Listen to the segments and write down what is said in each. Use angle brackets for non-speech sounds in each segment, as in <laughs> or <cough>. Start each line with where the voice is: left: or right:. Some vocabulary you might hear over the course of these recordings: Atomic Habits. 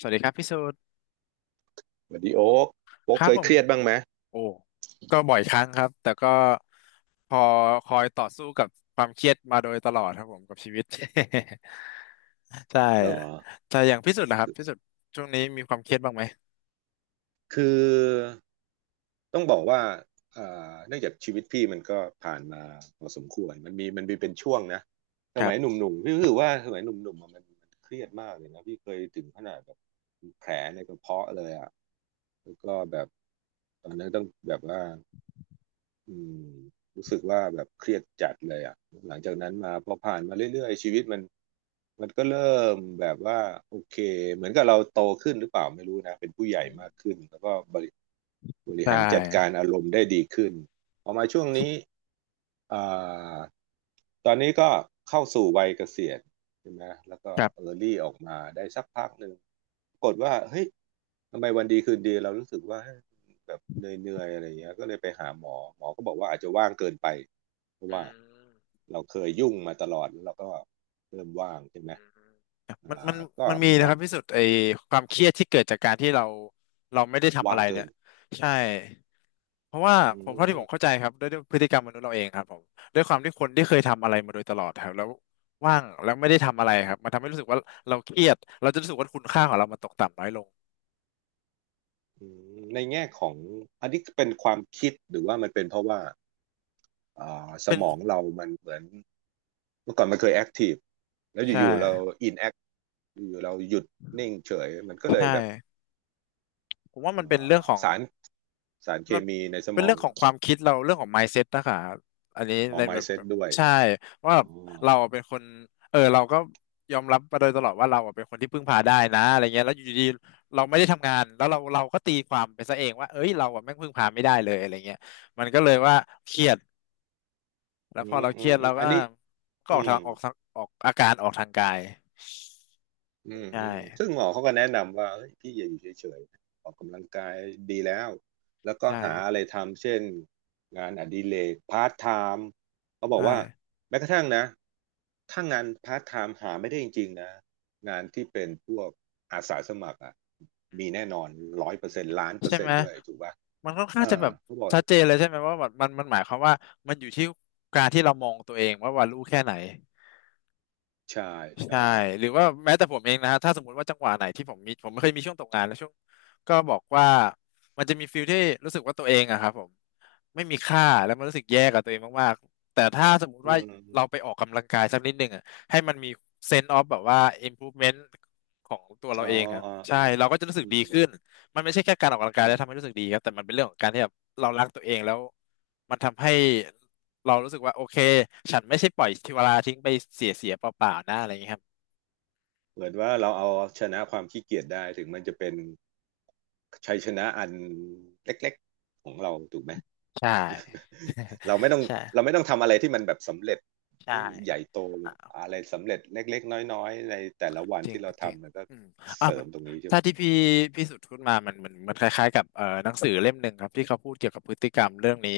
left: สวัสดีครับพี่สูตร
right: สวัสดีโอ๊ก โอ๊
left: ค
right: ก
left: รั
right: เค
left: บผ
right: ยเค
left: ม
right: รียดบ้างไหม
left: โอ้ก็บ่อยครั้งครับแต่ก็พอคอยต่อสู้กับความเครียดมาโดยตลอดครับผมกับชีวิต <laughs> ใช่
right: เหรอ
left: แต่อย่างพี่สุดนะครับพี่สุดช่วงนี้มีความเครียดบ้างไหม
right: คือต้องบอกว่าเอ่เนื่องจากชีวิตพี่มันก็ผ่านมาพอสมควรมันมีเป็นช่วงนะส
left: ครั
right: มัยห
left: บ
right: นุ่มๆ พี่รู้สึกว่าสมัยหนุ่มๆอะมันเครียดมากเลยนะพี่เคยถึงขนาดแบบมีแผลในกระเพาะเลยอ่ะ แล้วก็แบบตอนนั้นต้องแบบว่า อืมรู้สึกว่าแบบเครียดจัดเลยอ่ะหลังจากนั้นมาพอผ่านมาเรื่อยๆชีวิตมันก็เริ่มแบบว่าโอเคเหมือนกับเราโตขึ้นหรือเปล่าไม่รู้นะเป็นผู้ใหญ่
left: อืม
right: มากขึ้นแล้วก็บริ
left: ใช
right: หารจัดการ
left: ่
right: อารมณ์ได้ดีขึ้นพอมาช่วงนี้อ่าตอนนี้ก็เข้าสู่วัยเกษียณใช่ไหมแล้วก็
left: ครั
right: เอ
left: บ
right: อร์ลี่ออกมาได้สักพักหนึ่งปรากฏว่าเฮ้ย ทำไมวันดีคืนดีเรารู้สึกว่าแบบเหนื่อยๆอะไรอย่างเงี้ยก็เลยไปหาหมอหมอก็บอกว่าอาจจะว่างเกินไปเพราะ
left: อื
right: ว่า
left: ม
right: เราเคยยุ่งมาตลอดแล้วเราก็เริ่มว่างใช่ไห
left: อ
right: ม
left: ืมมันมัน
right: ก็
left: มันมี
right: หมอ
left: นะครับพี่สุดไอ้ความเครียดที่เกิดจากการที่เราไม่ได้ทำอะ
right: ว่าง
left: ไร
right: เกิ
left: เนี่ย
right: น
left: ใช่ เพราะว่า
right: อื
left: ผมเท่าที่ผ
right: ม
left: มเข้าใจครับด้วยพฤติกรรมมนุษย์เราเองครับผมด้วยความที่คนที่เคยทำอะไรมาโดยตลอดครับแล้วว่างแล้วไม่ได้ทำอะไรครับมันทำให้รู้สึกว่าเราเครียดเราจะรู้สึกว่าคุณค่าของเรามันตกต่ำน้อยลง
right: อืมในแง่ของอันนี้เป็นความคิดหรือว่ามันเป็นเพราะว่าส
left: เป็น
right: มองเรามันเหมือนเมื่อก่อนมันเคยแอคทีฟแล้ว
left: ใช่
right: อินแอคอยู่ๆเราหยุดนิ่งเฉยมันก็เล
left: ใช่
right: ยแบบ
left: ผมว่า
right: เ
left: มันเป็น
right: อ่
left: เรื่อง
right: อ
left: ของ
right: สารสารเค
left: มัน
right: มีในส
left: เป็
right: ม
left: น
right: อ
left: เรื่
right: ง
left: องของความคิดเราเรื่องของ mindset นะคะอันนี้
right: อ๋อ
left: ในแบบแบ
right: mindset
left: บ
right: ด้วย
left: ใช่
right: อ๋อ
left: ว่าแบบเราเป็นคนเออเราก็ยอมรับมาโดยตลอดว่าเราอะเป็นคนที่พึ่งพาได้นะอะไรเงี้ยแล้วอยู่ดีๆเราไม่ได้ทำงานแล้วเราก็ตีความไปซะเองว่าเอ้ยเราอะแม่งพึ่งพาไม่ได้เลยอะไรเงี้ยมันก็เลยว่าเครียดแล้
right: อื
left: วพอ
right: ม
left: เราเค
right: อื
left: รี
right: ม
left: ยด
right: อื
left: เรา
right: ม
left: ก็
right: อันนี้
left: ก็
right: อืม
left: ออกอาการออกทางกาย
right: อืม
left: ใช่
right: อืมซึ่งหมอเขาก็แนะนำว่าเฮ้ยพี่อย่าอยู่เฉยๆออกกำลังกายดีแล้วแล้วก็
left: ใช่
right: หาอะไรทำเช่นงานอดิเรกพาร์ทไทม์เขาบอก
left: ใช่
right: ว่าแม้กระทั่งนะถ้างานพาร์ทไทม์หาไม่ได้จริงๆนะงานที่เป็นพวกอาสาสมัครอ่ะมีแน่นอน100%ล้านเปอ
left: ใช่
right: ร์เซ็
left: ไห
right: น
left: ม
right: ต์ด้วยถูกป่ะ
left: มันค่อนข้า
right: เอ
left: งจะ
right: อ
left: แบบ
right: เขาบอก
left: ชัดเจนเลยใช่ไหมว่าแบบมันหมายความว่ามันอยู่ที่การที่เรามองตัวเองว่ารู้แค่ไหน
right: ใช่ใช่
left: ใช่หรือว่าแม้แต่ผมเองนะฮะถ้าสมมติว่าจังหวะไหนที่ผมมีผมไม่เคยมีช่วงตกงานแล้วช่วงก็บอกว่ามันจะมีฟิลที่รู้สึกว่าตัวเองอะครับผมไม่มีค่าแล้วมันรู้สึกแย่กับตัวเองมากๆแต่ถ้าสมมุติ
right: อื
left: ว่าเราไป
right: ม
left: ออกกำลังกายสักนิดหนึ่งอะให้มันมี sense of แบบว่า improvement ของตัวเรา
right: อ๋อ
left: เองครับ
right: อ๋อ
left: ใช่
right: อ๋อ
left: เราก็จะรู้สึก
right: อื
left: ดี
right: ม
left: ขึ้นมันไม่ใช่แค่การออกกำลังกาย
right: อื
left: แล้
right: ม
left: วทำให้รู้สึกดีครับแต่มันเป็นเรื่องของการที่แบบเรารักตัวเองแล้วมันทำให้เรารู้สึกว่าโอเคฉันไม่ใช่ปล่อยชีวาลาทิ้งไปเสียเปล่าๆนะอะไรอย่างเงี้ยครับ
right: เหมือนว่าเราเอาชนะความขี้เกียจได้ถึงมันจะเป็นชัยชนะอันเล็กๆของเราถูกไหม
left: ใช่
right: เราไม่ต้อง
left: <laughs> ใช่
right: เราไม่ต้องทำอะไรที่มันแบบสำเร็จ
left: ใช่
right: ยิ่งใหญ่โต
left: อ่า
right: อะไรสำเร็จเล็กๆน้อยๆในแต่ละวัน
left: จริง
right: ที่เรา
left: จริง
right: ทำมันก็
left: อืมอ่ะ
right: เสริ
left: มั
right: ม
left: น
right: ตรงนี้ใช่ไหม
left: ถ้าที่พี่สุดพูดมามันคล้ายๆกับหนังสือเล่มหนึ่งครับที่เขาพูดเกี่ยวกับพฤติกรรมเรื่องนี้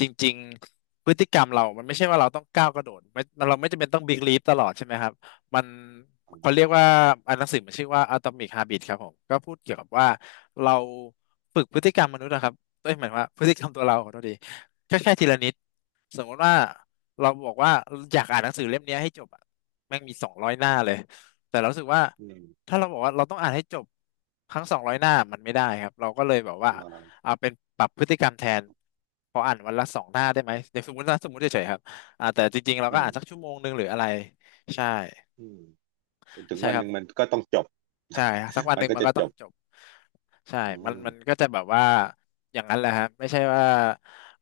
left: จริงๆพฤติกรรมเรามันไม่ใช่ว่าเราต้องก้าวกระโดดไม่เราไม่จำเป็นต้องบิ๊กลีฟตลอดใช่ไหมครับมันเขาเรียกว่าอันหนังสือมันชื่อว่า Atomic Habit ครับผมก็พูดเกี่ยวกับว่าเราฝึกพฤติกรรมมนุษย์นะครับเอ้ยหมายความว่าพฤติกรรมตัวเราขอโทษดีแค่ทีละนิดสมมติว่าเราบอกว่าอยากอ่านหนังสือเล่มเนี้ยให้จบอะแม่งมีสองร้อยหน้าเลย แต่เรารู้สึกว่า
right: อืม
left: ถ้าเราบอกว่าเราต้องอ่านให้จบทั้งสองร้อยหน้ามันไม่ได้ครับเราก็เลยแบบว่า
right: อืม
left: เอาเป็นปรับพฤติกรรมแทนพออ่านวันละสองหน้าได้ไหมอย่างสมมตินะสมมติเฉยๆครับอ่าแต่จริงๆเรา
right: อื
left: ก็
right: ม
left: อ่านสักชั่วโมงหนึ่งหรืออะไรใช่
right: อืมจนถึง
left: ใช่
right: วัน
left: ค
right: ห
left: รับ
right: นึ่งมันก็ต้องจบ
left: ใช่ฮะสักวัน
right: <laughs> มั
left: ห
right: น
left: นึ่ง
right: ก็
left: มัน
right: จะ
left: ก็ต้
right: จ
left: อง
right: บ
left: จบใช่
right: อ๋อ
left: มันก็จะแบบว่าอย่างนั้นแหละฮะไม่ใช่ว่า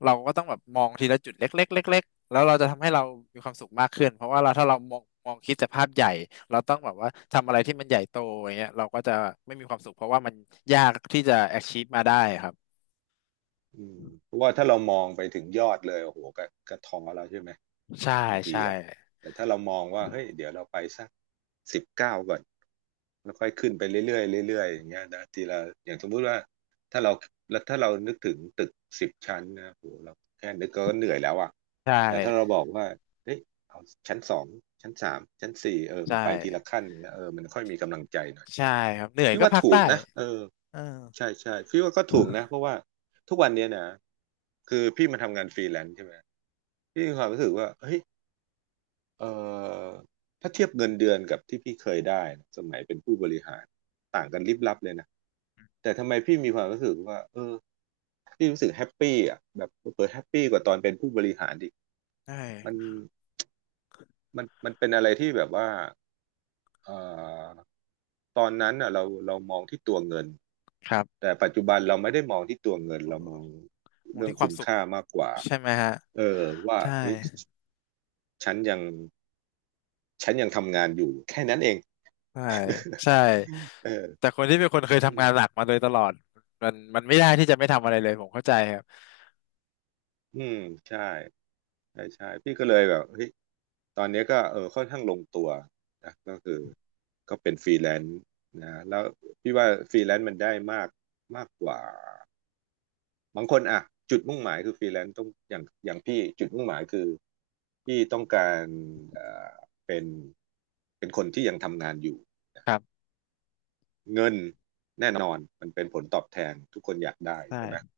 left: เราก็ต้องแบบมองทีละจุดเล็กๆเล็กๆแล้วเราจะทำให้เรามีความสุขมากขึ้นเพราะว่าเราถ้าเรามองคิดแต่ภาพใหญ่เราต้องแบบว่าทำอะไรที่มันใหญ่โตอย่างเงี้ยเราก็จะไม่มีความสุขเพราะว่ามันยากที่จะ achieve มาได้ครับ
right: อืมเพราะว่าถ้าเรามองไปถึงยอดเลยโอ้โหก็ท้อแล้วใช่ไหม
left: ใช่
right: บางที
left: ใช่
right: อ่ะแต่ถ้าเรามองว่าเฮ้ยเดี๋ยวเราไปสัก19ก่อนแล้วค่อยขึ้นไปเรื่อยๆเรื่อยๆอย่างเงี้ยนะทีละอย่างสมมุติว่าถ้าเราแล้วถ้าเรานึกถึงตึก10 ชั้นนะโหเราแค่นึกก็เหนื่อยแล้วอ่ะ
left: ใช่
right: แต่ถ้าเราบอกว่าเฮ้ยเอาชั้นสองชั้นสามชั้นสี่เออมั
left: ใช่
right: นไปทีละขั้นเนี่ยเออมันค่อยมีกำลังใจหน่อย
left: ใช่ครับเหนื่อย
right: พี่
left: ก็
right: ว่า
left: พัก
right: ถู
left: ได้
right: กนะเออ
left: เออ
right: ใช่ใช่พี่ว่าก็ถูกนะเพราะว่าทุกวันเนี้ยนะคือพี่มาทำงานฟรีแลนซ์ใช่ไหมพี่มีความรู้สึกว่าเฮ้ย เอ่อถ้าเทียบเงินเดือนกับที่พี่เคยได้นะสมัยเป็นผู้บริหารต่างกันลิบลับเลยนะแต่ทำไมพี่มีความรู้สึกว่าเออพี่รู้สึกแฮปปี้อ่ะแบบเปิดแฮปปี้กว่าตอนเป็นผู้บริหารดิ
left: ใช
right: มัน
left: ่
right: มันเป็นอะไรที่แบบว่าเอ่อตอนนั้นอ่ะเรามองที่ตัวเงิน
left: ครับ
right: แต่ปัจจุบันเราไม่ได้มองที่ตัวเงินเรามอง
left: มอง
right: เรื่อง
left: ที่ค
right: คุ
left: วาม
right: ณ
left: สุข
right: ค่ามากกว่า
left: ใช่ไหมฮะ
right: เออว่า
left: ใช่
right: เฮ้ยฉันยังฉันยังทำงานอยู่แค่นั้นเอง
left: ใช่ใช่
right: <laughs> เออ
left: แต่คนที่เป็นคนเคย
right: อื
left: ทำ
right: ม
left: งานหลักมาโดยตลอดมันไม่ได้ที่จะไม่ทำอะไรเลยผมเข้าใจครับ
right: อืมใช่ใช่ใช่พี่ก็เลยแบบเฮ้ยตอนนี้ก็เออค่อนข้างลงตัวนะก็คือก็เป็นฟรีแลนซ์นะแล้วพี่ว่าฟรีแลนซ์มันได้มากมากกว่าบางคนอ่ะจุดมุ่งหมายคือฟรีแลนซ์ต้องอย่างพี่จุดมุ่งหมายคือพี่ต้องการเอ่อเป็นเป็นคนที่ยังทำงานอยู่
left: ครับ
right: เงินแน่นอนมันเป็นผลตอบแทนทุกคนอยากได้ใช่ไหม
left: ใช่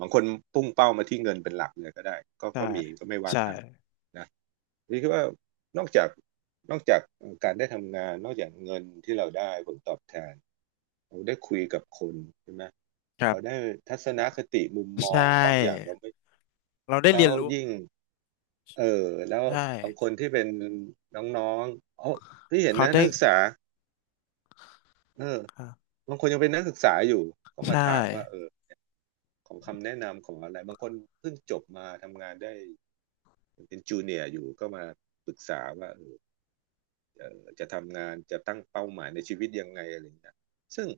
right: บางคนพุ่งเป้ามาที่เงินเป็นหลักเลยก็ได้ก็
left: ใช่
right: ก็มีก็ไม่ว่า
left: ใช่
right: กันนะนี่คือว่านอกจากนอกจากการได้ทำงานนอกจากเงินที่เราได้ผลตอบแทนเราได้คุยกับคนใช่ไหม
left: ครั
right: เรา
left: บ
right: ได้ทัศนคติมุมม
left: ใช
right: องบางอย่าง
left: ่
right: เราไม่
left: เราได้
right: แล้
left: เรีย
right: ว
left: นรู้
right: ยิ่งเออแล้ว
left: ใช่
right: บางคนที่เป็นน้องๆเออที่เห็น
left: เขา
right: นะ
left: ได้
right: นักศึกษาเออ
left: ครับ
right: บางคนยังเป็นนักศึกษาอยู่ก็มา
left: ใช่
right: ถามว่าเออ ของคำแนะนำของอะไรบางคนเพิ่งจบมาทำงานได้เป็นจูเนียร์อยู่ก็มาปรึกษาว่าจะทำงานจะตั้งเป้าหมายในชีวิตยังไงอะไรอย่างเงี้ยซึ่ง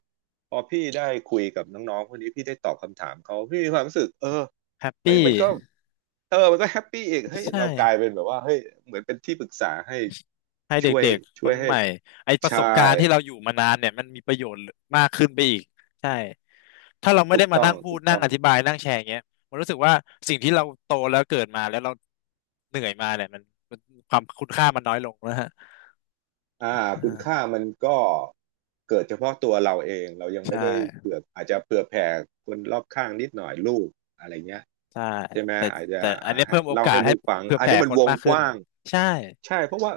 right: พอพี่ได้คุยกับน้องๆพวกนี้พี่ได้ตอบคำถามเขาพี่มีความรู้สึก
left: แฮป
right: เฮ้ย
left: ปี้
right: มันก็มันก็แฮปปี้อีกเฮ้ย
left: ใช่
right: เรากลายเป็นแบบว่าเฮ้ยเหมือนเป็นที่ปรึกษาให้
left: ให้
right: ช่วย
left: เด็กๆค
right: ช่ว
left: น
right: ยให้
left: ใหม่ไอประส
right: ใช่
left: บการณ์ที่เราอยู่มานานเนี่ยมันมีประโยชน์มากขึ้นไปอีกใช่ถ้าเราไม่
right: ถู
left: ได้
right: ก
left: มา
right: ต้อ
left: นั่
right: ง
left: งพู
right: ถู
left: ด
right: ก
left: นั่ง
right: ต้อง
left: อธิบายนั่งแชร์อย่างเงี้ยมันรู้สึกว่าสิ่งที่เราโตแล้วเกิดมาแล้วเราเหนื่อยมาเนี่ยมันความคุณค่ามันน้อยลงนะฮะ
right: อ่า
left: อ่
right: คุณ
left: า
right: ค่ามันก็เกิดเฉพาะตัวเราเองเรายัง
left: ใช
right: ไม่ได้
left: ่
right: เผื่ออาจจะเผื่อแผ่คนรอบข้างนิดหน่อยลูกอะไรเงี้ย
left: ใช่
right: ใช่ไหม
left: แต่
right: อาจจะ
left: แต่อัน
right: อ่า
left: นี้
right: ให้
left: เพิ่มโอ
right: เล่า
left: กาส
right: ให้
left: ให้
right: ลูกฟัง
left: เผื่อ
right: อัน
left: แผ่
right: นี้มั
left: ค
right: น
left: น
right: วง
left: มาก
right: ก
left: ขึ้น
right: ว้าง
left: ใช่
right: ใช่เพราะว่า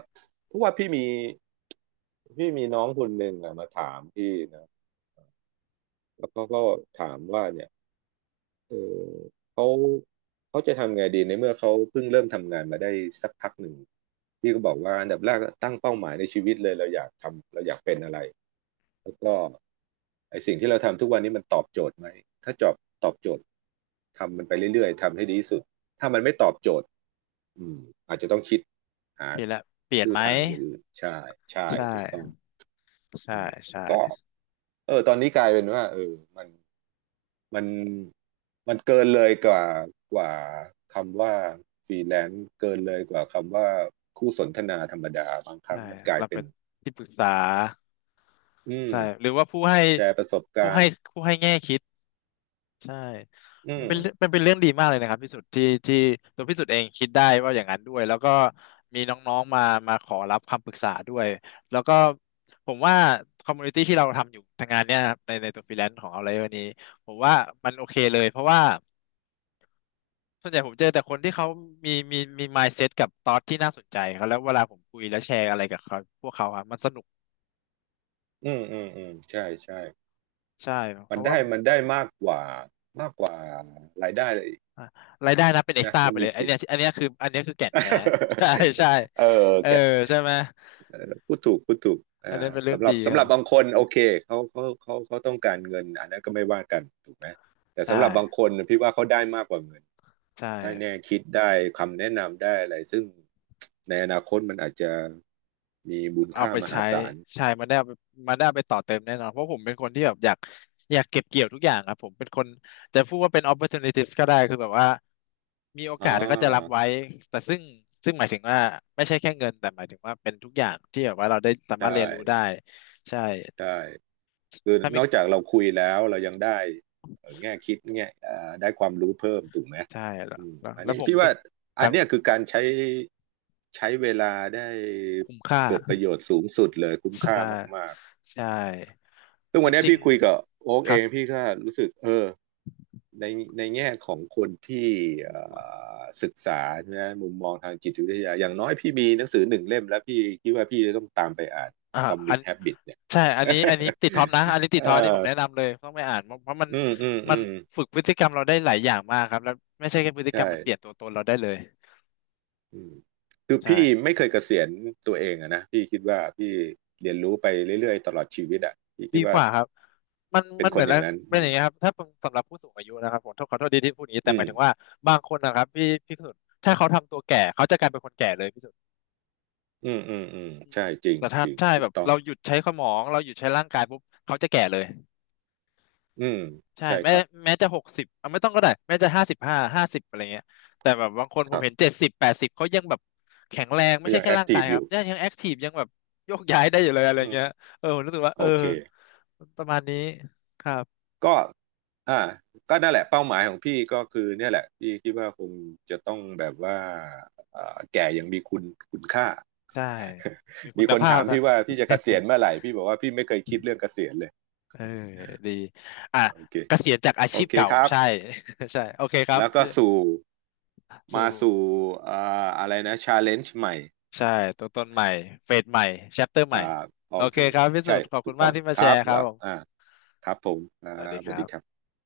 right: เพราะว่าพี่มีน้องคนหนึ่งอะมาถามพี่นะแล้วเขาก็ถามว่าเนี่ยเออเขาเขาจะทำไงดีในเมื่อเขาเพิ่งเริ่มทำงานมาได้สักพักหนึ่งพี่ก็บอกว่าอันดับแรกตั้งเป้าหมายในชีวิตเลยเราอยากทำเราอยากเป็นอะไร แล้วก็ไอสิ่งที่เราทำทุกวันนี้มันตอบโจทย์ไหมถ้าจอบตอบโจทย์ทำมันไปเรื่อยๆทำให้ดีที่สุดถ้ามันไม่ตอบโจทย์อืมอาจจะต้องคิดหา
left: เปลี่ยนละเปลี่ยน
right: ลู่
left: ไหม
right: ทางอย่างอื่นใช่ใช่
left: ใช่
right: ถูกต้องอื
left: ใช่
right: ม
left: ใช่
right: ก็ตอนนี้กลายเป็นว่ามันมันมันเกินเลยกว่าคำว่าฟรีแลนซ์เกินเลยกว่าคำว่าคู่สนทนาธรรมดาบางครั้
left: ใช่
right: งมันกลาย
left: เรา
right: เป็
left: เป็
right: น
left: นที่ปรึกษา
right: อืม
left: ใช่หรือว่าผู้ให้
right: แชร์ประสบ
left: ผู้
right: การ
left: ให้
right: ณ์
left: ผู้ให้แง่คิด ใช่
right: อืม
left: มันเป็นเรื่องดีมากเลยนะครับพี่สุดที่ตัวพี่สุดเองคิดได้ว่าอย่างนั้นด้วยแล้วก็มีน้องๆมาขอรับคำปรึกษาด้วยแล้วก็ผมว่าคอมมูนิตี้ที่เราทำอยู่ทางงานเนี่ยนะครับในตัวฟรีแลนซ์ของเราเลยวันนี้ผมว่ามันโอเคเลยเพราะว่าส่วนใหญ่ผมเจอแต่คนที่เขามี mindset กับ thought ที่น่าสนใจเขาแล้วเวลาผมคุยแล้วแชร์อะไรกับเขาพวกเขาครับมันสนุก
right: อืมใช่ใช่
left: ใช่เพ
right: มัน
left: ราะว่า
right: ได้มันได้มากกว่ากว่ารายได้
left: อ่ะรายได้นะเป็นเอ็กซ์
right: นะ
left: ตร้า
right: มั
left: ไป
right: น
left: เล
right: มี
left: ยอัน
right: สิ่ง
left: เนี้ยอันเนี้ยคืออันเนี้ยคือแก่นแท้ <laughs> ใช่ใช่
right: <laughs> เออ
left: เออ
right: แก
left: ใช่ไหม
right: พูดถูกพูดถูก
left: อันเนี้ย
right: อ่า
left: เป็นเรื่อง
right: สำหรั
left: ดี
right: บ
left: ค
right: สำห
left: รั
right: รับบาง
left: บ
right: คนโอเคเขาต้องการเงินอันนั้นก็ไม่ว่ากันถูกไหมแต่
left: ใช
right: สำหรับบางค
left: ่
right: นน่ะพี่ว่าเขาได้มากกว่าเงิน
left: ใช่
right: ได้แนวคิดได้คำแนะนำได้อะไรซึ่งในอนาคตมันอาจจะมีมูล
left: เอา
right: ค่า
left: ไป
right: มหา
left: ใช้
right: ศาล
left: ใช่มันได้เอาไปต่อเติมแน่นอนเพราะผมเป็นคนที่แบบอยากอยากเก็บเกี่ยวทุกอย่างครับผมเป็นคนจะพูดว่าเป็น opportunities ก็ได้คือแบบว่ามีโอ
right: อ่
left: กาสก็จะรับ
right: า
left: ไว้แต่ซึ่งหมายถึงว่าไม่ใช่แค่เงินแต่หมายถึงว่าเป็นทุกอย่างที่แบบว่าเราได้สา
right: ได้
left: มารถเรียนรู้ได้ใช่
right: ได้ คือ
left: ถ้า
right: น
left: ไม่
right: อกจากเราคุยแล้วเรายังได้แง่คิดแง่ได้ความรู้เพิ่มถูกไหม
left: ใช่แล้ว
right: อืม
left: แล้ว
right: อัน
left: แล้ว
right: นี้
left: ผม
right: พี่
left: เป็น
right: ว่า
left: ค
right: อั
left: รั
right: น
left: บผ
right: เนี้
left: ม
right: ยคือการใช้ใช้เวลาได้
left: คุ้มค่า
right: เกิดประโยชน์สูงสุดเลยคุ้มค่า
left: ใช่
right: มากๆ
left: ใช่
right: ซึ่ง
left: จ
right: วันนี้
left: ริง
right: พี่คุยกับโอ๊ก
left: ๆค
right: เอ
left: รับ
right: งพี่ก็รู้สึกในในแง่ของคนที่เอ่ศึกษานะมุมมองทางจิตวิทยาอย่างน้อยพี่มีหนังสือหนึ่งเล่มแล้วพี่คิดว่าพี่จะต้องตามไปอ่าน
left: อ่าอั
right: Atomic
left: น
right: Habit เนี่ย <laughs>
left: ใช่อันนี้อันนี้ติดท็อปนะอันนี้ติด
right: เอ
left: ท็อปอันนี้ผ
right: อ
left: มแนะนำเลยต้องไปอ่านเพราะมัน
right: อืมอืม
left: มั
right: อื
left: น
right: ม
left: ฝึกพฤติกรรมเราได้หลายอย่างมากครับแล้วไม่ใช่แค่พฤ
right: ใ
left: ติกรรมมันเปลี่ยน
right: ช่
left: ตัวตนเราได้เลย
right: อืมคือพี่
left: ใช่
right: ไม่เคยเกษียณตัวเองอะนะพี่คิดว่าพี่เรียนรู้ไปเรื่อยๆตลอดชีวิตอะพี่
left: ดี
right: คิด
left: ก
right: ว่า
left: ว่าครับมัน
right: เป็น
left: มัน
right: ค
left: เหมื
right: น
left: อน
right: อ
left: แล้
right: ย่า
left: ว
right: งนั้น
left: เป็นอย่างเงี้ยครับถ้าเป็นสำหรับผู้สูงอายุนะครับผมขอโทษดีที่พูดอย่างนี้
right: อื
left: แต่หมายถึงว่า
right: ม
left: บางคนนะครับพี่สุดถ้าเขาทำตัวแก่เขาจะกลายเป็นคนแก่เลยพี่สุด
right: อืม
left: อืม
right: ใช่จริง
left: แต่ถ้า
right: จริง
left: ใช่
right: ถู
left: แบ
right: ก
left: บ
right: ต้อง
left: เราหยุดใช้สมองเราหยุดใช้ร่างกายปุ๊บเขาจะแก่เลย
right: อืม
left: ใช่
right: ใช่
left: แม้
right: ครับ
left: แม้จะ60เอาไม่ต้องก็ได้แม้จะ55ห้าสิบอะไรเงี้ยแต่แบบบางคน
right: ค
left: ผม
right: รั
left: เห็น
right: บ
left: 7080เขายังแบบแข็งแรงไม่
right: ก็
left: ใช่
right: ยัง
left: แค่
right: แอค
left: ร่าง
right: ที
left: กา
right: ฟ
left: ย
right: อ
left: ครับ
right: ยู่
left: ยังแอคทีฟยังแบบโยกย้ายได้อยู่เลยอะไร
right: อืม
left: เงี้ยเออผมรู้สึกว่า
right: โอ
left: เออ
right: เค
left: ประมาณนี้ครับ
right: ก็อ่าก็นั่นแหละเป้าหมายของพี่ก็คือเนี่ยแหละพี่คิดว่าคงจะต้องแบบว่าเอ่าแก่ยังมีคุณคุณค่า
left: ใช่มี
right: <laughs>
left: คุ
right: มี
left: ณ
right: คน
left: ภาพ
right: ถาม
left: นะ
right: พี่ว่าพี่จะเกษียณเมื่อไหร่พี่บอกว่าพี่ไม่เคยคิดเรื่องเกษียณเลย
left: <laughs> เออดีอ่ะ
right: โอเค
left: เกษียณจากอา
right: โอ
left: ชีพ
right: เค
left: เก่า
right: ครับ
left: ใช่ <laughs> ใช่โอเคครับ
right: แล้วก็
left: พี่
right: สู่
left: สู่
right: มาสู่อ่าอะไรนะชาเลนจ์ใหม่
left: ใช่ตัวตนใหม่เฟสใหม่แชปเตอร์ให
right: อ่า
left: ม่
right: โอ
left: โอเค
right: เค
left: ครับพี่สุ
right: ใช่
left: ดขอบ
right: ถู
left: คุณ
right: กต้
left: มา
right: อ
left: ก
right: ง
left: ที่มา
right: ค
left: แช
right: รับ
left: ร์ครั
right: แล้
left: บ
right: ว
left: ผ
right: อ่า
left: ม
right: ครับผมอ่า
left: สวัสดี
right: ส
left: ค
right: วัส
left: รั
right: ดี
left: บ
right: ครับ